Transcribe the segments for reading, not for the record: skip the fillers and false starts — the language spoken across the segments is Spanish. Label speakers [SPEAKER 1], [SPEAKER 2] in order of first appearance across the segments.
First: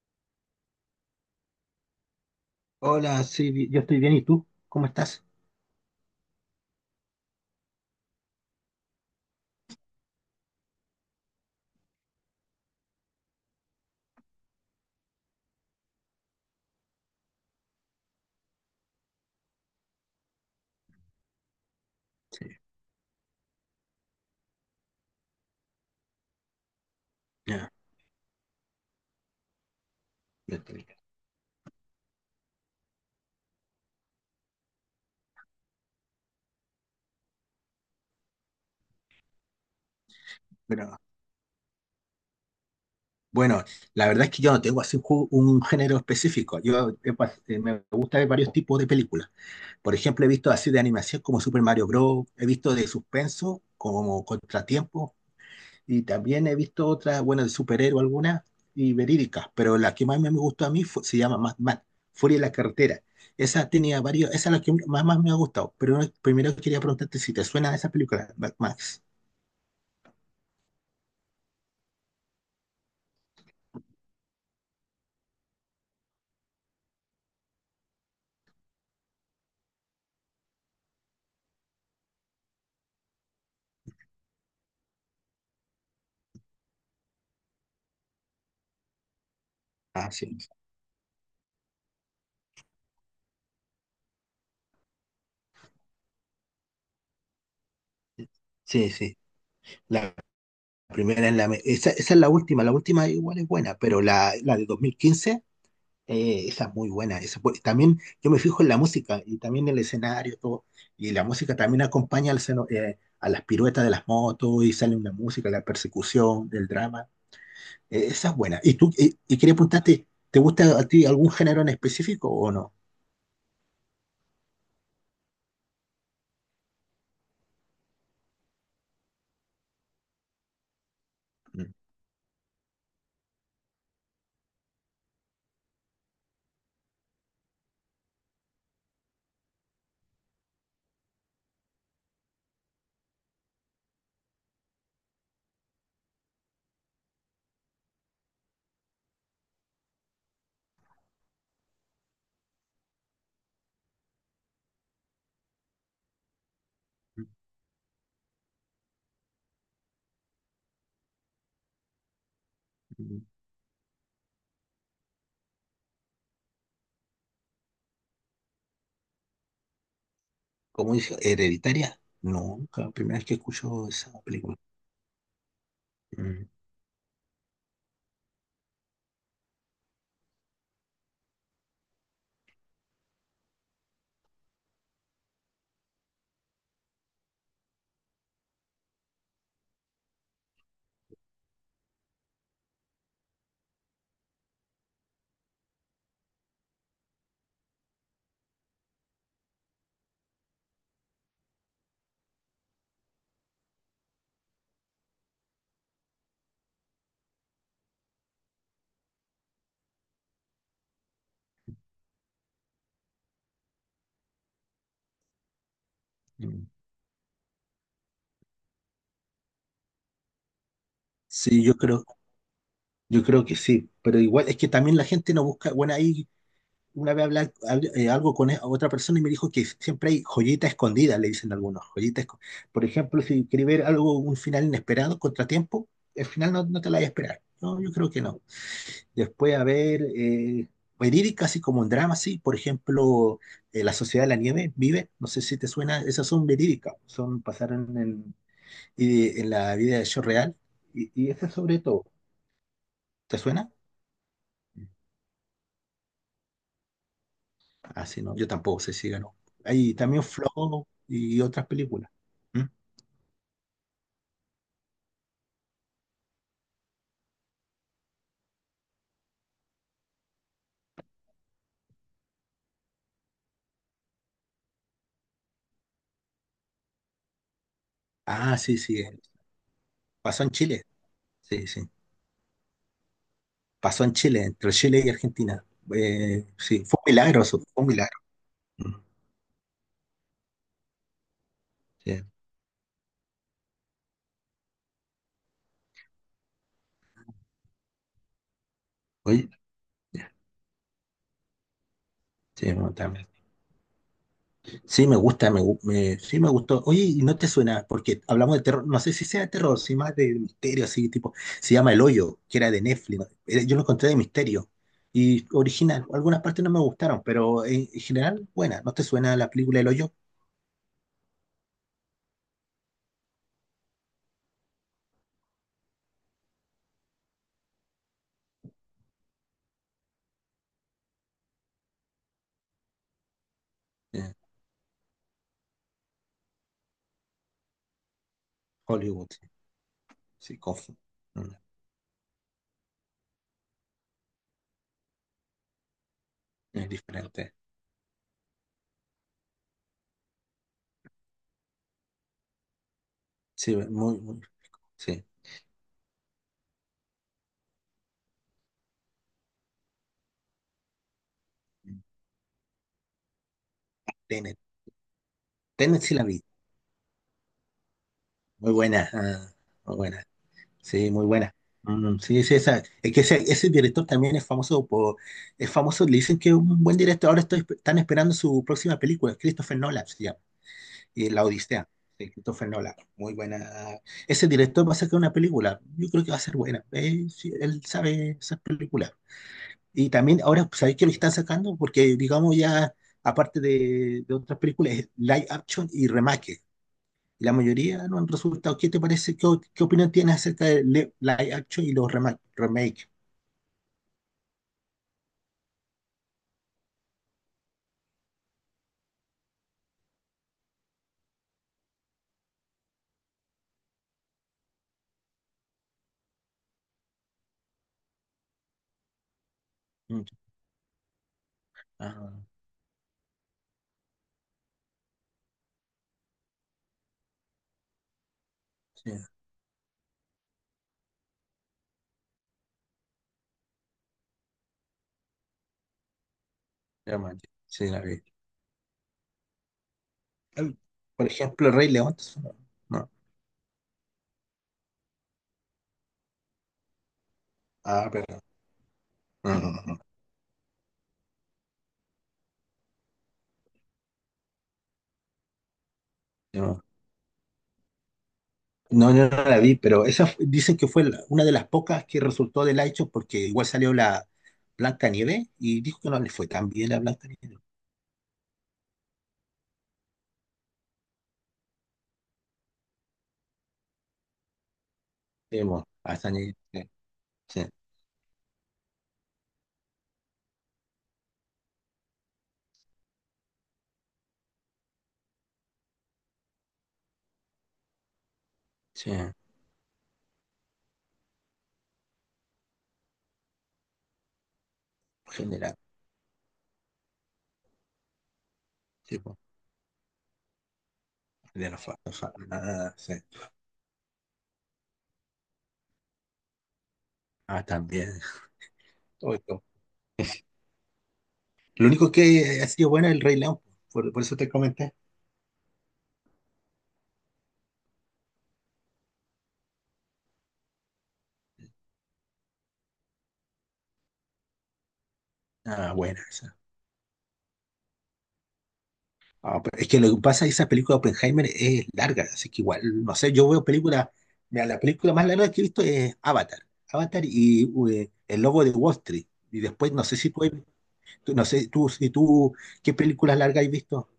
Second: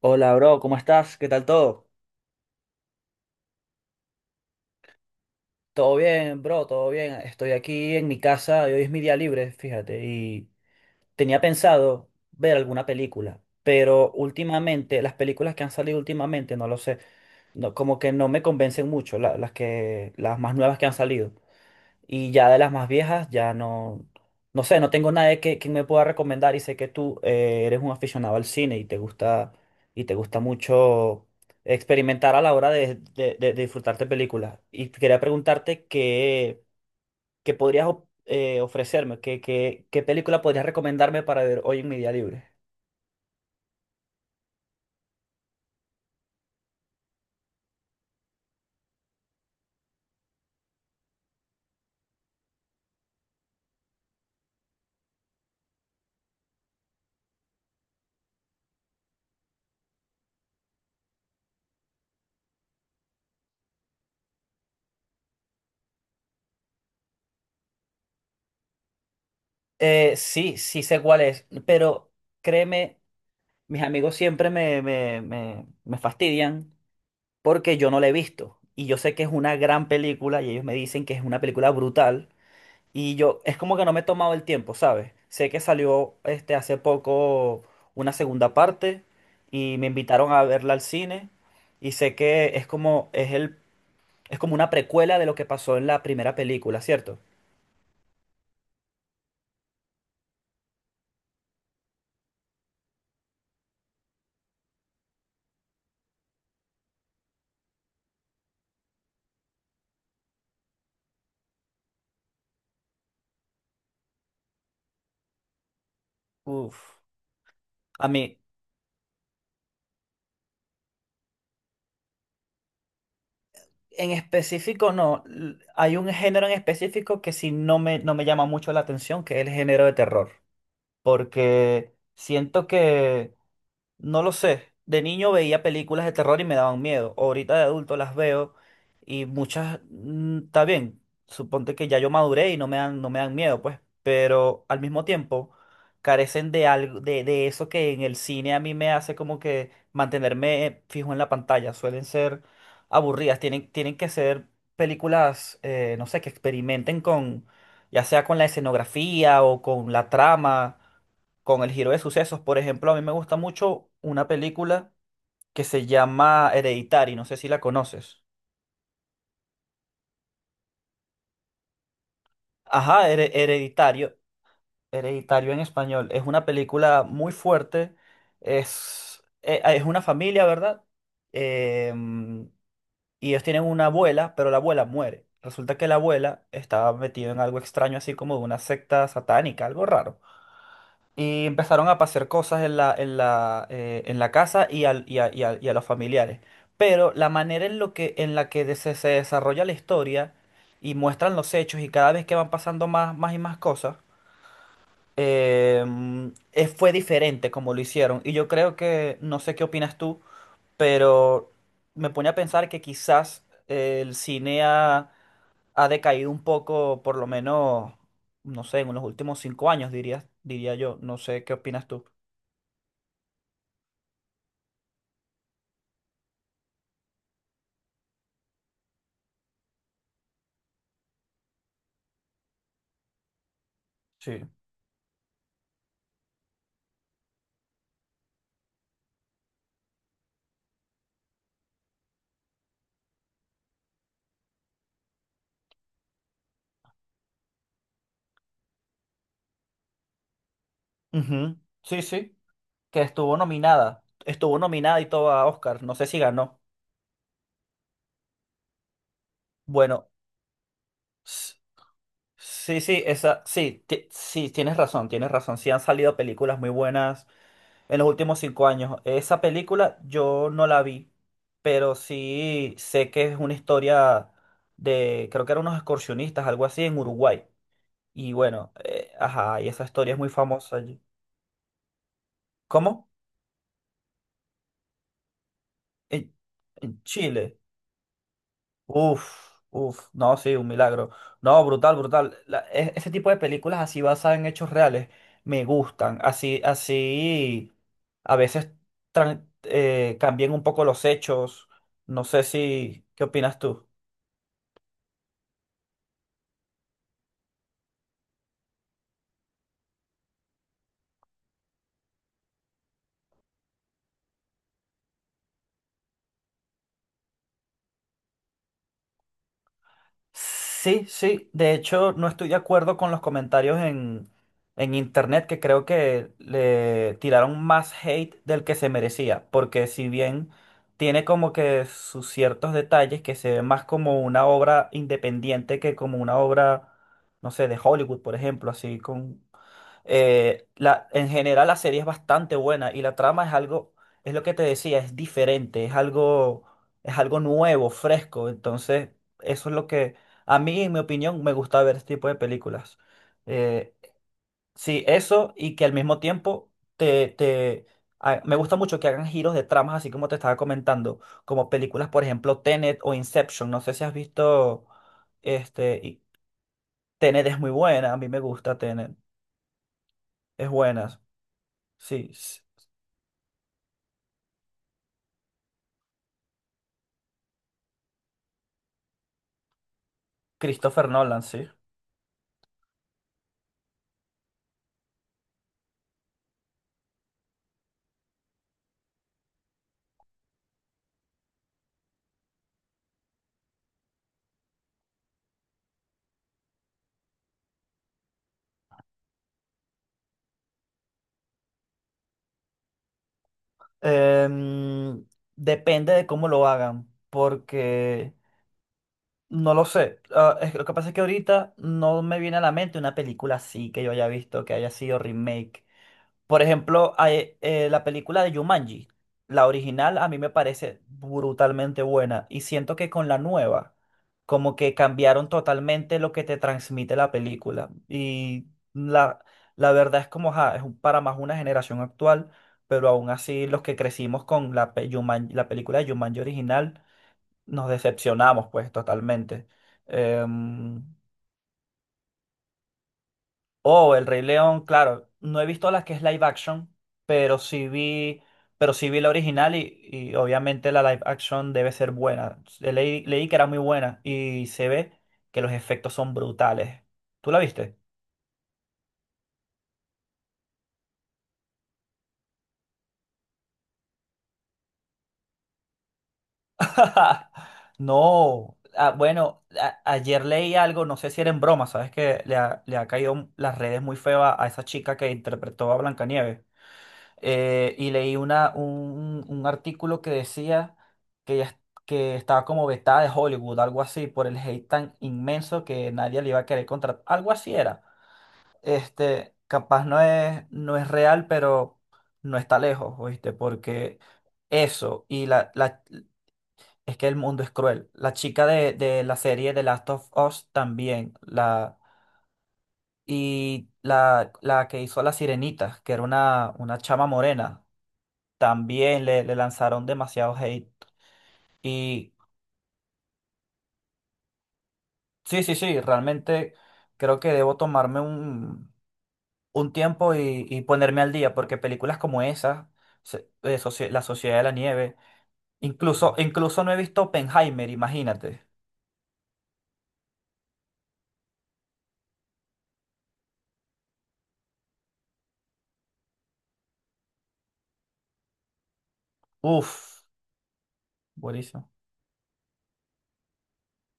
[SPEAKER 1] Hola, bro, ¿cómo estás? ¿Qué tal todo?
[SPEAKER 2] Hola, sí, yo estoy bien, ¿y tú? ¿Cómo estás?
[SPEAKER 1] Todo bien, bro, todo bien. Estoy aquí en mi casa y hoy es mi día libre, fíjate. Y tenía pensado ver alguna película, pero últimamente, las películas que han salido últimamente, no lo sé, no, como que no me convencen mucho, las más nuevas que han salido. Y ya de las más viejas, no sé, no tengo nadie que me pueda recomendar y sé que tú
[SPEAKER 2] Ya,
[SPEAKER 1] eres un aficionado al cine y te gusta
[SPEAKER 2] yo estoy bien.
[SPEAKER 1] mucho experimentar a la hora de disfrutarte películas. Y quería preguntarte qué podrías ofrecerme, qué película podrías
[SPEAKER 2] Pero,
[SPEAKER 1] recomendarme para ver hoy en mi día libre.
[SPEAKER 2] bueno, la verdad es que yo no tengo así un, un género específico. Me gusta ver varios tipos de películas. Por ejemplo, he visto así de animación como Super Mario Bros. He visto de suspenso como Contratiempo. Y también he visto otras, bueno, de superhéroe algunas y verídicas. Pero la que más me gustó a mí se llama Mad Max, Furia en la carretera. Esa tenía varios, esa es la que más, más me ha gustado. Pero primero quería preguntarte si te suena esa película, Mad Max.
[SPEAKER 1] Sí, sí sé cuál es, pero créeme, mis amigos siempre me fastidian porque yo no la he visto. Y yo sé que es una gran película y ellos me dicen que es una película brutal. Y yo, es como que no me he tomado el tiempo, ¿sabes? Sé que salió este, hace poco una segunda parte y me
[SPEAKER 2] Ah,
[SPEAKER 1] invitaron
[SPEAKER 2] sí,
[SPEAKER 1] a verla al cine. Y sé que es como una precuela de lo que pasó en la primera película, ¿cierto?
[SPEAKER 2] sí, sí. La primera es esa, esa es la última. La última igual es buena, pero la de 2015, esa es muy buena. También yo me fijo en la música y también el escenario, todo. Y la música también acompaña al a las piruetas de las motos y sale una música, la persecución, el
[SPEAKER 1] Uf,
[SPEAKER 2] drama.
[SPEAKER 1] a
[SPEAKER 2] Esa es
[SPEAKER 1] mí
[SPEAKER 2] buena. Y tú, y quería preguntarte, ¿te gusta a ti algún género en específico o no?
[SPEAKER 1] en específico no. Hay un género en específico que sí no me llama mucho la atención, que es el género de terror, porque siento que no lo sé. De niño veía películas de terror y me daban miedo. Ahorita de adulto las veo y muchas, está bien. Suponte que ya yo maduré y no me dan miedo, pues. Pero al mismo tiempo carecen de algo, de eso que en el cine a mí me hace como que mantenerme fijo en la pantalla. Suelen ser aburridas. Tienen que ser películas, no sé, que experimenten con, ya sea con la escenografía o con la trama, con el giro de sucesos. Por ejemplo, a mí me
[SPEAKER 2] Mm.
[SPEAKER 1] gusta mucho una película que se llama Hereditary, no sé si la conoces.
[SPEAKER 2] ¿Cómo dice? ¿Hereditaria? No, nunca,
[SPEAKER 1] Ajá,
[SPEAKER 2] primera vez que escucho esa
[SPEAKER 1] Hereditario,
[SPEAKER 2] película.
[SPEAKER 1] Hereditario en español. Es una
[SPEAKER 2] Mm.
[SPEAKER 1] película muy fuerte, es, es una familia, ¿verdad? Em, y ellos tienen una abuela, pero la abuela muere. Resulta que la abuela estaba metida en algo extraño, así como de una secta satánica, algo raro. Y empezaron a pasar cosas en la casa y a los familiares. Pero la manera en, lo que, en la que se desarrolla la historia y muestran los hechos y cada vez que van pasando más y más cosas, eh, fue diferente como lo hicieron. Y yo creo que, no sé qué opinas tú, pero me pone a pensar que quizás el cine ha, ha decaído un
[SPEAKER 2] Mm.
[SPEAKER 1] poco, por lo menos, no sé, en los últimos 5 años, diría yo. No sé qué
[SPEAKER 2] Sí,
[SPEAKER 1] opinas tú.
[SPEAKER 2] yo creo que sí, pero igual es que también la gente no busca. Bueno, ahí una vez hablar algo con otra persona y me dijo que siempre hay joyita escondida, le dicen algunos, joyitas. Por ejemplo, si queréis ver algo, un
[SPEAKER 1] Sí.
[SPEAKER 2] final inesperado, contratiempo, el final no, no te la vas a esperar. No, yo creo que no. Después, a ver, verídica, así como un drama, sí, por ejemplo, La Sociedad de la Nieve, Vive, no sé si te suena, esas son verídicas, son, pasaron en, en la vida de hecho real, y esas
[SPEAKER 1] Ujú.
[SPEAKER 2] sobre
[SPEAKER 1] Sí,
[SPEAKER 2] todo,
[SPEAKER 1] sí, que estuvo
[SPEAKER 2] ¿te suena?
[SPEAKER 1] nominada. Estuvo nominada y todo a Oscar. No sé si ganó.
[SPEAKER 2] Así no, yo tampoco sé si ganó. Hay
[SPEAKER 1] Bueno,
[SPEAKER 2] también Flow y
[SPEAKER 1] s-
[SPEAKER 2] otras películas. ¿Mm?
[SPEAKER 1] sí, sí, sí, tienes razón, tienes razón. Sí han salido películas muy buenas en los últimos 5 años. Esa película yo no la vi, pero sí sé que es una historia de, creo que eran unos excursionistas, algo así, en Uruguay. Y
[SPEAKER 2] Ah,
[SPEAKER 1] bueno,
[SPEAKER 2] sí, sí.
[SPEAKER 1] y esa historia es muy
[SPEAKER 2] Pasó en
[SPEAKER 1] famosa
[SPEAKER 2] Chile.
[SPEAKER 1] allí.
[SPEAKER 2] Sí, sí.
[SPEAKER 1] ¿Cómo?
[SPEAKER 2] Pasó en Chile, entre Chile y Argentina.
[SPEAKER 1] En,
[SPEAKER 2] Sí, fue
[SPEAKER 1] en
[SPEAKER 2] un milagro
[SPEAKER 1] Chile.
[SPEAKER 2] eso, fue un milagro. Mm,
[SPEAKER 1] Uf, uf, no, sí, un milagro. No, brutal,
[SPEAKER 2] sí.
[SPEAKER 1] brutal. Ese tipo de películas así basadas en hechos reales me gustan. Así, así, a veces
[SPEAKER 2] Oye, ya,
[SPEAKER 1] cambian un poco los hechos. No sé
[SPEAKER 2] sí, bueno,
[SPEAKER 1] si, ¿qué
[SPEAKER 2] también.
[SPEAKER 1] opinas tú?
[SPEAKER 2] Sí, me gusta, sí me gustó. Oye, ¿y no te suena? Porque hablamos de terror, no sé si sea de terror, si más de misterio, así tipo, se llama El Hoyo, que era de Netflix, ¿no? Yo lo encontré de misterio y original. Algunas partes no me gustaron, pero en general, buena. ¿No te suena la película El Hoyo?
[SPEAKER 1] Sí, sí. De hecho, no estoy de acuerdo con los comentarios en internet, que creo que le tiraron más hate del que se merecía. Porque si bien tiene como que sus ciertos detalles que se ven más como
[SPEAKER 2] Eh,
[SPEAKER 1] una obra independiente que como una obra, no sé, de Hollywood, por ejemplo, así
[SPEAKER 2] Hollywood,
[SPEAKER 1] con
[SPEAKER 2] sí, sí,
[SPEAKER 1] en
[SPEAKER 2] mm,
[SPEAKER 1] general la serie es bastante buena y la trama es algo, es lo que te decía, es diferente,
[SPEAKER 2] es
[SPEAKER 1] es algo
[SPEAKER 2] diferente.
[SPEAKER 1] nuevo, fresco. Entonces, eso es lo que a mí, en mi opinión, me gusta ver este tipo de películas.
[SPEAKER 2] Sí,
[SPEAKER 1] Eh,
[SPEAKER 2] muy, muy,
[SPEAKER 1] sí,
[SPEAKER 2] sí.
[SPEAKER 1] eso y que al mismo tiempo te, te, me gusta mucho que hagan giros de tramas, así como te estaba comentando, como películas, por ejemplo, Tenet o Inception. No sé si has
[SPEAKER 2] Tenet,
[SPEAKER 1] visto, este,
[SPEAKER 2] Tenet sí
[SPEAKER 1] y
[SPEAKER 2] la vi,
[SPEAKER 1] Tenet es muy buena, a mí me
[SPEAKER 2] muy
[SPEAKER 1] gusta
[SPEAKER 2] buena,
[SPEAKER 1] Tenet,
[SPEAKER 2] ah, muy buena.
[SPEAKER 1] es
[SPEAKER 2] Sí,
[SPEAKER 1] buena.
[SPEAKER 2] muy buena. Mm,
[SPEAKER 1] Sí,
[SPEAKER 2] sí, sí, esa, es que ese director también es famoso por, es famoso, le dicen que es un buen director. Ahora estoy, están esperando su próxima película, Christopher Nolan se llama,
[SPEAKER 1] Christopher
[SPEAKER 2] y
[SPEAKER 1] Nolan,
[SPEAKER 2] La
[SPEAKER 1] sí.
[SPEAKER 2] Odisea, de Christopher Nolan. Muy buena. Ese director va a sacar una película. Yo creo que va a ser buena. Sí, él sabe esas películas. Y también ahora, ¿sabéis que lo están sacando? Porque digamos ya, aparte de otras películas, es live action y remake y la mayoría no han resultado. ¿Qué te parece? ¿Qué, qué opinión tienes acerca de live action y los remake?
[SPEAKER 1] Em, Depende de cómo lo hagan, porque no lo sé. Ah, lo que pasa es que ahorita no me viene a la mente una película así que yo haya visto, que haya sido remake. Por ejemplo, la película de Jumanji, la original
[SPEAKER 2] Mm,
[SPEAKER 1] a mí me parece brutalmente
[SPEAKER 2] ah,
[SPEAKER 1] buena y siento que con la nueva como que cambiaron totalmente lo que te transmite la película y
[SPEAKER 2] sí,
[SPEAKER 1] la, la verdad es como ja, para más una generación actual, pero aún así los que crecimos con la película de Jumanji original
[SPEAKER 2] remake,
[SPEAKER 1] nos
[SPEAKER 2] sí, la vi.
[SPEAKER 1] decepcionamos pues totalmente.
[SPEAKER 2] Em,
[SPEAKER 1] Em,
[SPEAKER 2] Por ejemplo, Rey León. No, no.
[SPEAKER 1] Oh, El Rey León, claro. No he visto la que es live action, pero sí
[SPEAKER 2] Ah, pero
[SPEAKER 1] vi, pero sí vi la
[SPEAKER 2] no, no,
[SPEAKER 1] original
[SPEAKER 2] no, no.
[SPEAKER 1] y obviamente la live action debe ser buena. Leí que era muy buena y se ve que los efectos son brutales. ¿Tú la viste?
[SPEAKER 2] No, no, no la vi, pero dicen que fue una de las pocas que resultó del hecho porque igual salió la Blanca Nieve y dijo que no le fue tan bien a Blanca Nieve.
[SPEAKER 1] No. Ah, bueno, ayer leí algo, no sé si era en broma, sabes que le ha caído las redes muy feo a esa chica que
[SPEAKER 2] Sí, mo,
[SPEAKER 1] interpretó a
[SPEAKER 2] hasta ni-
[SPEAKER 1] Blancanieves.
[SPEAKER 2] sí, sí,
[SPEAKER 1] Eh, y leí un artículo que decía que, que estaba como vetada de Hollywood, algo así, por el hate tan inmenso que nadie le iba a querer contratar. Algo así era.
[SPEAKER 2] sí, en
[SPEAKER 1] Este, capaz no es real, pero no está lejos, ¿oíste? Porque eso,
[SPEAKER 2] general,
[SPEAKER 1] es que el mundo es cruel. La chica
[SPEAKER 2] sí,
[SPEAKER 1] de la
[SPEAKER 2] po,
[SPEAKER 1] serie The Last of Us también,
[SPEAKER 2] de la
[SPEAKER 1] la,
[SPEAKER 2] fa- fa- ah, sí.
[SPEAKER 1] y la que hizo La Sirenita, que era una chama
[SPEAKER 2] Ah,
[SPEAKER 1] morena
[SPEAKER 2] también.
[SPEAKER 1] también le
[SPEAKER 2] Oito.
[SPEAKER 1] lanzaron demasiado hate.
[SPEAKER 2] Lo único
[SPEAKER 1] Y
[SPEAKER 2] que ha sido buena es el Rey León, por eso te comenté.
[SPEAKER 1] sí, sí, sí, realmente creo que debo tomarme un tiempo y ponerme al día, porque películas como esas, La Sociedad de la Nieve,
[SPEAKER 2] Ah, buena
[SPEAKER 1] incluso,
[SPEAKER 2] esa.
[SPEAKER 1] incluso no he visto Oppenheimer, imagínate.
[SPEAKER 2] Ah, pero es que lo que pasa es que esa película de Oppenheimer es larga, así que igual, no sé, yo veo películas, mira, la película más larga que he visto es Avatar, Avatar y El Lobo de Wall Street. Y después, no sé
[SPEAKER 1] Uf,
[SPEAKER 2] si tú, no sé, tú,
[SPEAKER 1] buenísimo.
[SPEAKER 2] si tú, ¿qué películas largas has visto?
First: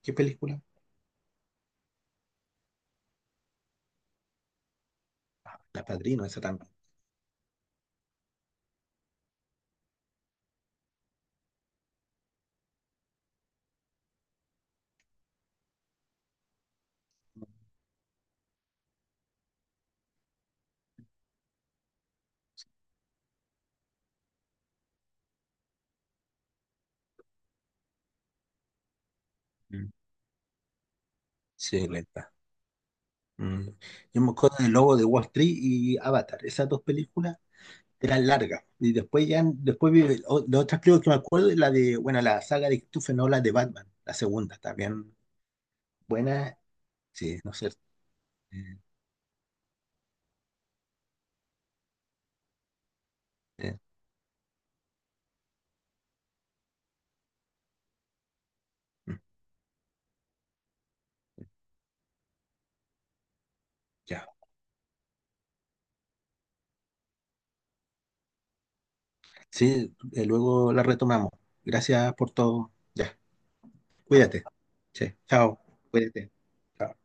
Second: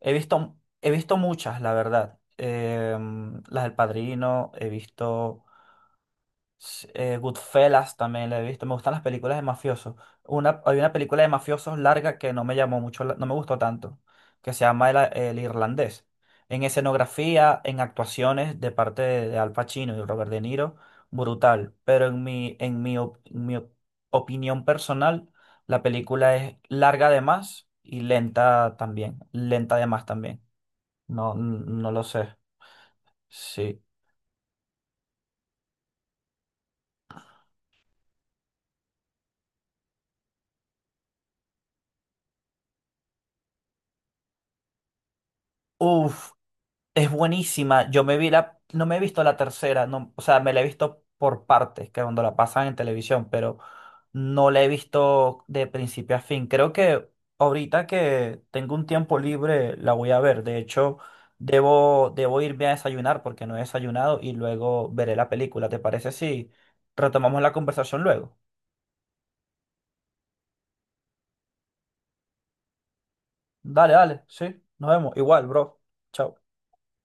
[SPEAKER 1] He
[SPEAKER 2] ¿Qué
[SPEAKER 1] visto,
[SPEAKER 2] película?
[SPEAKER 1] he visto muchas, la verdad. Las del Padrino, he visto,
[SPEAKER 2] La Padrino, esa también.
[SPEAKER 1] sí, Goodfellas también la he visto. Me gustan las películas de mafiosos. Una, hay una película de mafiosos larga que no me llamó mucho, no me gustó tanto, que se llama El Irlandés. En escenografía, en actuaciones de parte de Al Pacino y Robert De Niro, brutal. Pero en mi, op- mi op- opinión personal, la película es larga de más y lenta también. Lenta de
[SPEAKER 2] Mm.
[SPEAKER 1] más también. No,
[SPEAKER 2] Sí,
[SPEAKER 1] no lo
[SPEAKER 2] lenta.
[SPEAKER 1] sé.
[SPEAKER 2] Mm.
[SPEAKER 1] Sí.
[SPEAKER 2] Yo me acuerdo del Lobo de Wall Street y Avatar, esas dos películas eran largas. Y después ya, después vi, la otra creo que me acuerdo es la de, bueno, la saga de Christopher Nolan de Batman, la segunda, también
[SPEAKER 1] Uf.
[SPEAKER 2] buena,
[SPEAKER 1] Es
[SPEAKER 2] sí, no sé.
[SPEAKER 1] buenísima. Yo me vi la,
[SPEAKER 2] eh,
[SPEAKER 1] no me he visto la tercera, no, o sea, me la he visto por partes, que cuando la pasan en televisión, pero
[SPEAKER 2] eh,
[SPEAKER 1] no la he visto de principio a fin. Creo que ahorita que tengo un
[SPEAKER 2] mm,
[SPEAKER 1] tiempo libre la voy a ver. De hecho, debo, debo irme a desayunar porque no he desayunado
[SPEAKER 2] ya,
[SPEAKER 1] y luego veré la película. ¿Te parece si retomamos la conversación luego?
[SPEAKER 2] sí, luego la retomamos. Gracias por todo. Ya,
[SPEAKER 1] Dale, dale,
[SPEAKER 2] cuídate.
[SPEAKER 1] sí, nos
[SPEAKER 2] Sí,
[SPEAKER 1] vemos. Igual,
[SPEAKER 2] chao,
[SPEAKER 1] bro.
[SPEAKER 2] cuídate.
[SPEAKER 1] Chao.
[SPEAKER 2] Chao.